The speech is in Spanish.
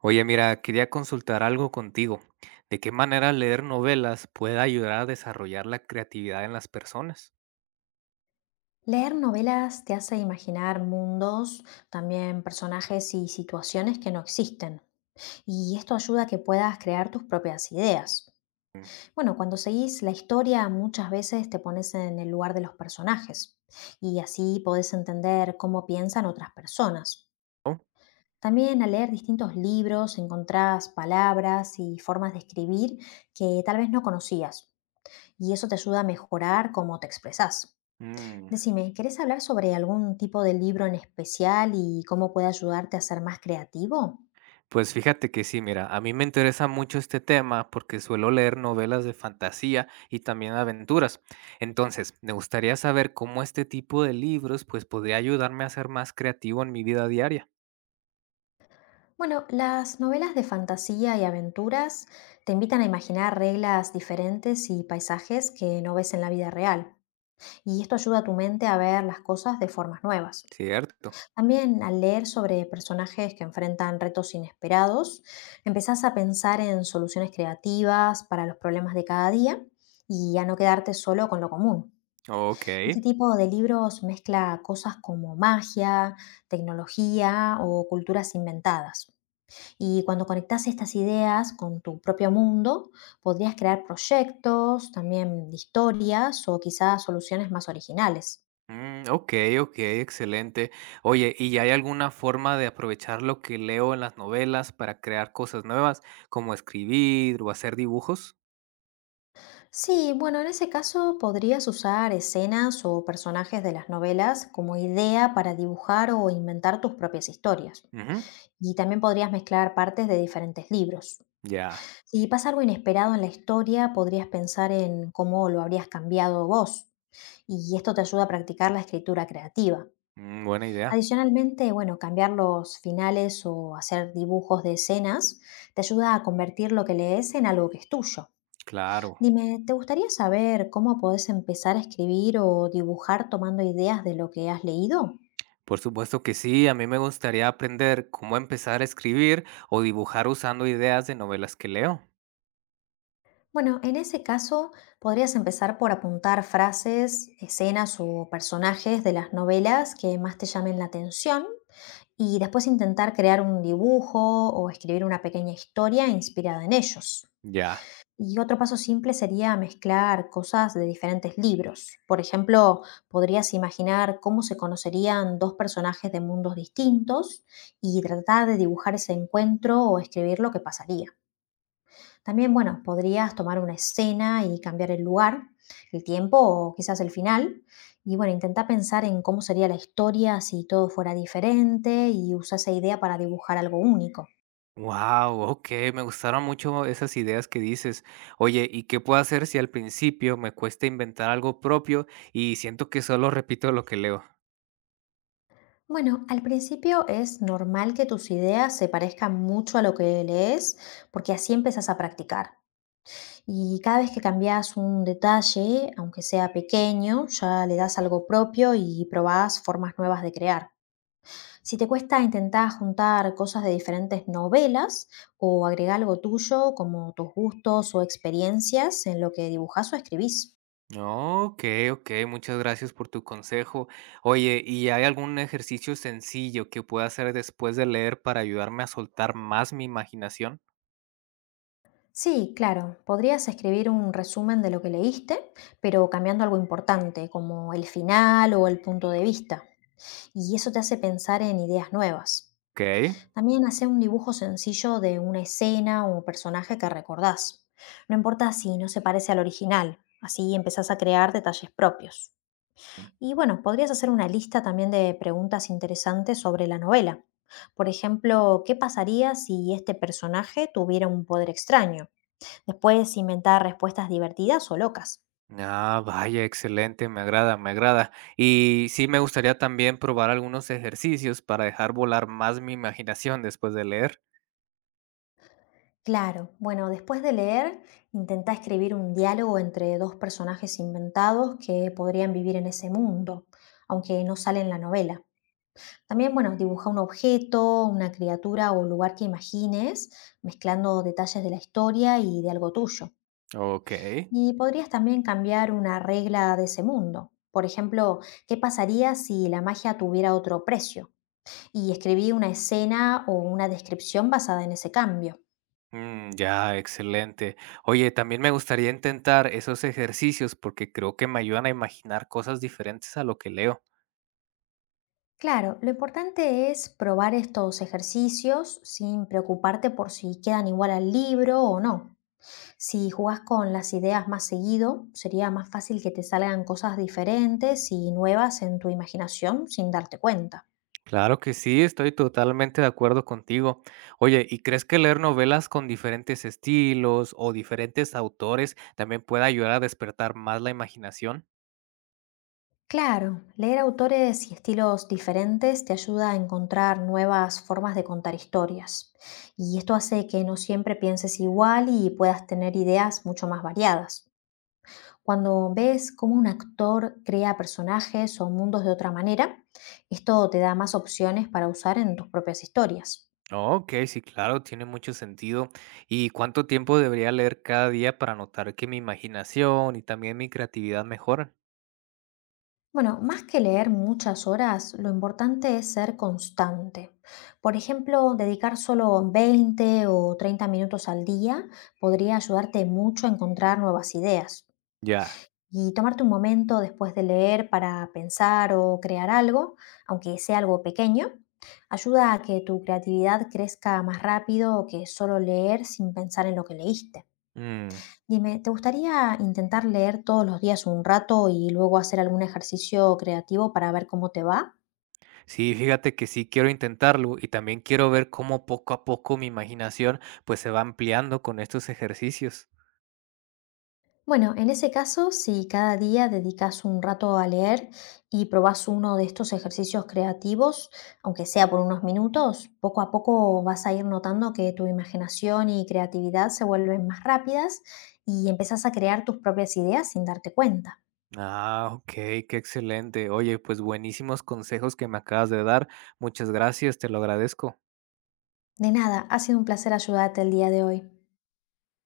Oye, mira, quería consultar algo contigo. ¿De qué manera leer novelas puede ayudar a desarrollar la creatividad en las personas? Leer novelas te hace imaginar mundos, también personajes y situaciones que no existen, y esto ayuda a que puedas crear tus propias ideas. Bueno, cuando seguís la historia muchas veces te pones en el lugar de los personajes y así podés entender cómo piensan otras personas. Oh, También al leer distintos libros encontrás palabras y formas de escribir que tal vez no conocías y eso te ayuda a mejorar cómo te expresás. mm, Decime, ¿querés hablar sobre algún tipo de libro en especial y cómo puede ayudarte a ser más creativo? pues fíjate que sí, mira, a mí me interesa mucho este tema porque suelo leer novelas de fantasía y también aventuras. Entonces, me gustaría saber cómo este tipo de libros pues podría ayudarme a ser más creativo en mi vida diaria. Bueno, las novelas de fantasía y aventuras te invitan a imaginar reglas diferentes y paisajes que no ves en la vida real, y esto ayuda a tu mente a ver las cosas de formas nuevas. Cierto. También al leer sobre personajes que enfrentan retos inesperados, empezás a pensar en soluciones creativas para los problemas de cada día y a no quedarte solo con lo común. Ok. Este tipo de libros mezcla cosas como magia, tecnología o culturas inventadas. Y cuando conectas estas ideas con tu propio mundo, podrías crear proyectos, también historias o quizás soluciones más originales. Okey, okey, excelente. Oye, ¿y hay alguna forma de aprovechar lo que leo en las novelas para crear cosas nuevas, como escribir o hacer dibujos? Sí, bueno, en ese caso podrías usar escenas o personajes de las novelas como idea para dibujar o inventar tus propias historias. Ujú, Y también podrías mezclar partes de diferentes libros. ya, Si pasa algo inesperado en la historia, podrías pensar en cómo lo habrías cambiado vos. Y esto te ayuda a practicar la escritura creativa. Buena idea. Adicionalmente, bueno, cambiar los finales o hacer dibujos de escenas te ayuda a convertir lo que lees en algo que es tuyo. Claro, Dime, ¿te gustaría saber cómo podés empezar a escribir o dibujar tomando ideas de lo que has leído? por supuesto que sí, a mí me gustaría aprender cómo empezar a escribir o dibujar usando ideas de novelas que leo. Bueno, en ese caso podrías empezar por apuntar frases, escenas o personajes de las novelas que más te llamen la atención y después intentar crear un dibujo o escribir una pequeña historia inspirada en ellos. Ya. Y otro paso simple sería mezclar cosas de diferentes libros. Por ejemplo, podrías imaginar cómo se conocerían dos personajes de mundos distintos y tratar de dibujar ese encuentro o escribir lo que pasaría. También, bueno, podrías tomar una escena y cambiar el lugar, el tiempo o quizás el final. Y bueno, intenta pensar en cómo sería la historia si todo fuera diferente y usa esa idea para dibujar algo único. Wow, okey, me gustaron mucho esas ideas que dices. Oye, ¿y qué puedo hacer si al principio me cuesta inventar algo propio y siento que solo repito lo que leo? Bueno, al principio es normal que tus ideas se parezcan mucho a lo que lees, porque así empezás a practicar. Y cada vez que cambias un detalle, aunque sea pequeño, ya le das algo propio y probás formas nuevas de crear. Si te cuesta intentar juntar cosas de diferentes novelas o agregar algo tuyo como tus gustos o experiencias en lo que dibujas o escribís. Okey, okey, muchas gracias por tu consejo. Oye, ¿y hay algún ejercicio sencillo que pueda hacer después de leer para ayudarme a soltar más mi imaginación? Sí, claro, podrías escribir un resumen de lo que leíste, pero cambiando algo importante como el final o el punto de vista. Y eso te hace pensar en ideas nuevas. Okey. También hacer un dibujo sencillo de una escena o personaje que recordás. No importa si no se parece al original, así empezás a crear detalles propios. Y bueno, podrías hacer una lista también de preguntas interesantes sobre la novela. Por ejemplo, ¿qué pasaría si este personaje tuviera un poder extraño? Después inventar respuestas divertidas o locas. Ah, vaya, excelente, me agrada, me agrada. Y sí me gustaría también probar algunos ejercicios para dejar volar más mi imaginación después de leer. Claro, bueno, después de leer, intenta escribir un diálogo entre dos personajes inventados que podrían vivir en ese mundo, aunque no sale en la novela. También, bueno, dibuja un objeto, una criatura o lugar que imagines, mezclando detalles de la historia y de algo tuyo. Okey. Y podrías también cambiar una regla de ese mundo. Por ejemplo, ¿qué pasaría si la magia tuviera otro precio? Y escribí una escena o una descripción basada en ese cambio. Ya, excelente. Oye, también me gustaría intentar esos ejercicios porque creo que me ayudan a imaginar cosas diferentes a lo que leo. Claro, lo importante es probar estos ejercicios sin preocuparte por si quedan igual al libro o no. Si jugás con las ideas más seguido, sería más fácil que te salgan cosas diferentes y nuevas en tu imaginación sin darte cuenta. Claro que sí, estoy totalmente de acuerdo contigo. Oye, ¿y crees que leer novelas con diferentes estilos o diferentes autores también puede ayudar a despertar más la imaginación? Claro, leer autores y estilos diferentes te ayuda a encontrar nuevas formas de contar historias. Y esto hace que no siempre pienses igual y puedas tener ideas mucho más variadas. Cuando ves cómo un actor crea personajes o mundos de otra manera, esto te da más opciones para usar en tus propias historias. Okey, sí, claro, tiene mucho sentido. ¿Y cuánto tiempo debería leer cada día para notar que mi imaginación y también mi creatividad mejoran? Bueno, más que leer muchas horas, lo importante es ser constante. Por ejemplo, dedicar solo 20 o 30 minutos al día podría ayudarte mucho a encontrar nuevas ideas. Ya. Y tomarte un momento después de leer para pensar o crear algo, aunque sea algo pequeño, ayuda a que tu creatividad crezca más rápido que solo leer sin pensar en lo que leíste. Mm. Dime, ¿te gustaría intentar leer todos los días un rato y luego hacer algún ejercicio creativo para ver cómo te va? Sí, fíjate que sí quiero intentarlo y también quiero ver cómo poco a poco mi imaginación pues se va ampliando con estos ejercicios. Bueno, en ese caso, si cada día dedicas un rato a leer y probás uno de estos ejercicios creativos, aunque sea por unos minutos, poco a poco vas a ir notando que tu imaginación y creatividad se vuelven más rápidas y empezás a crear tus propias ideas sin darte cuenta. Ah, ok, qué excelente. Oye, pues buenísimos consejos que me acabas de dar. Muchas gracias, te lo agradezco. De nada, ha sido un placer ayudarte el día de hoy.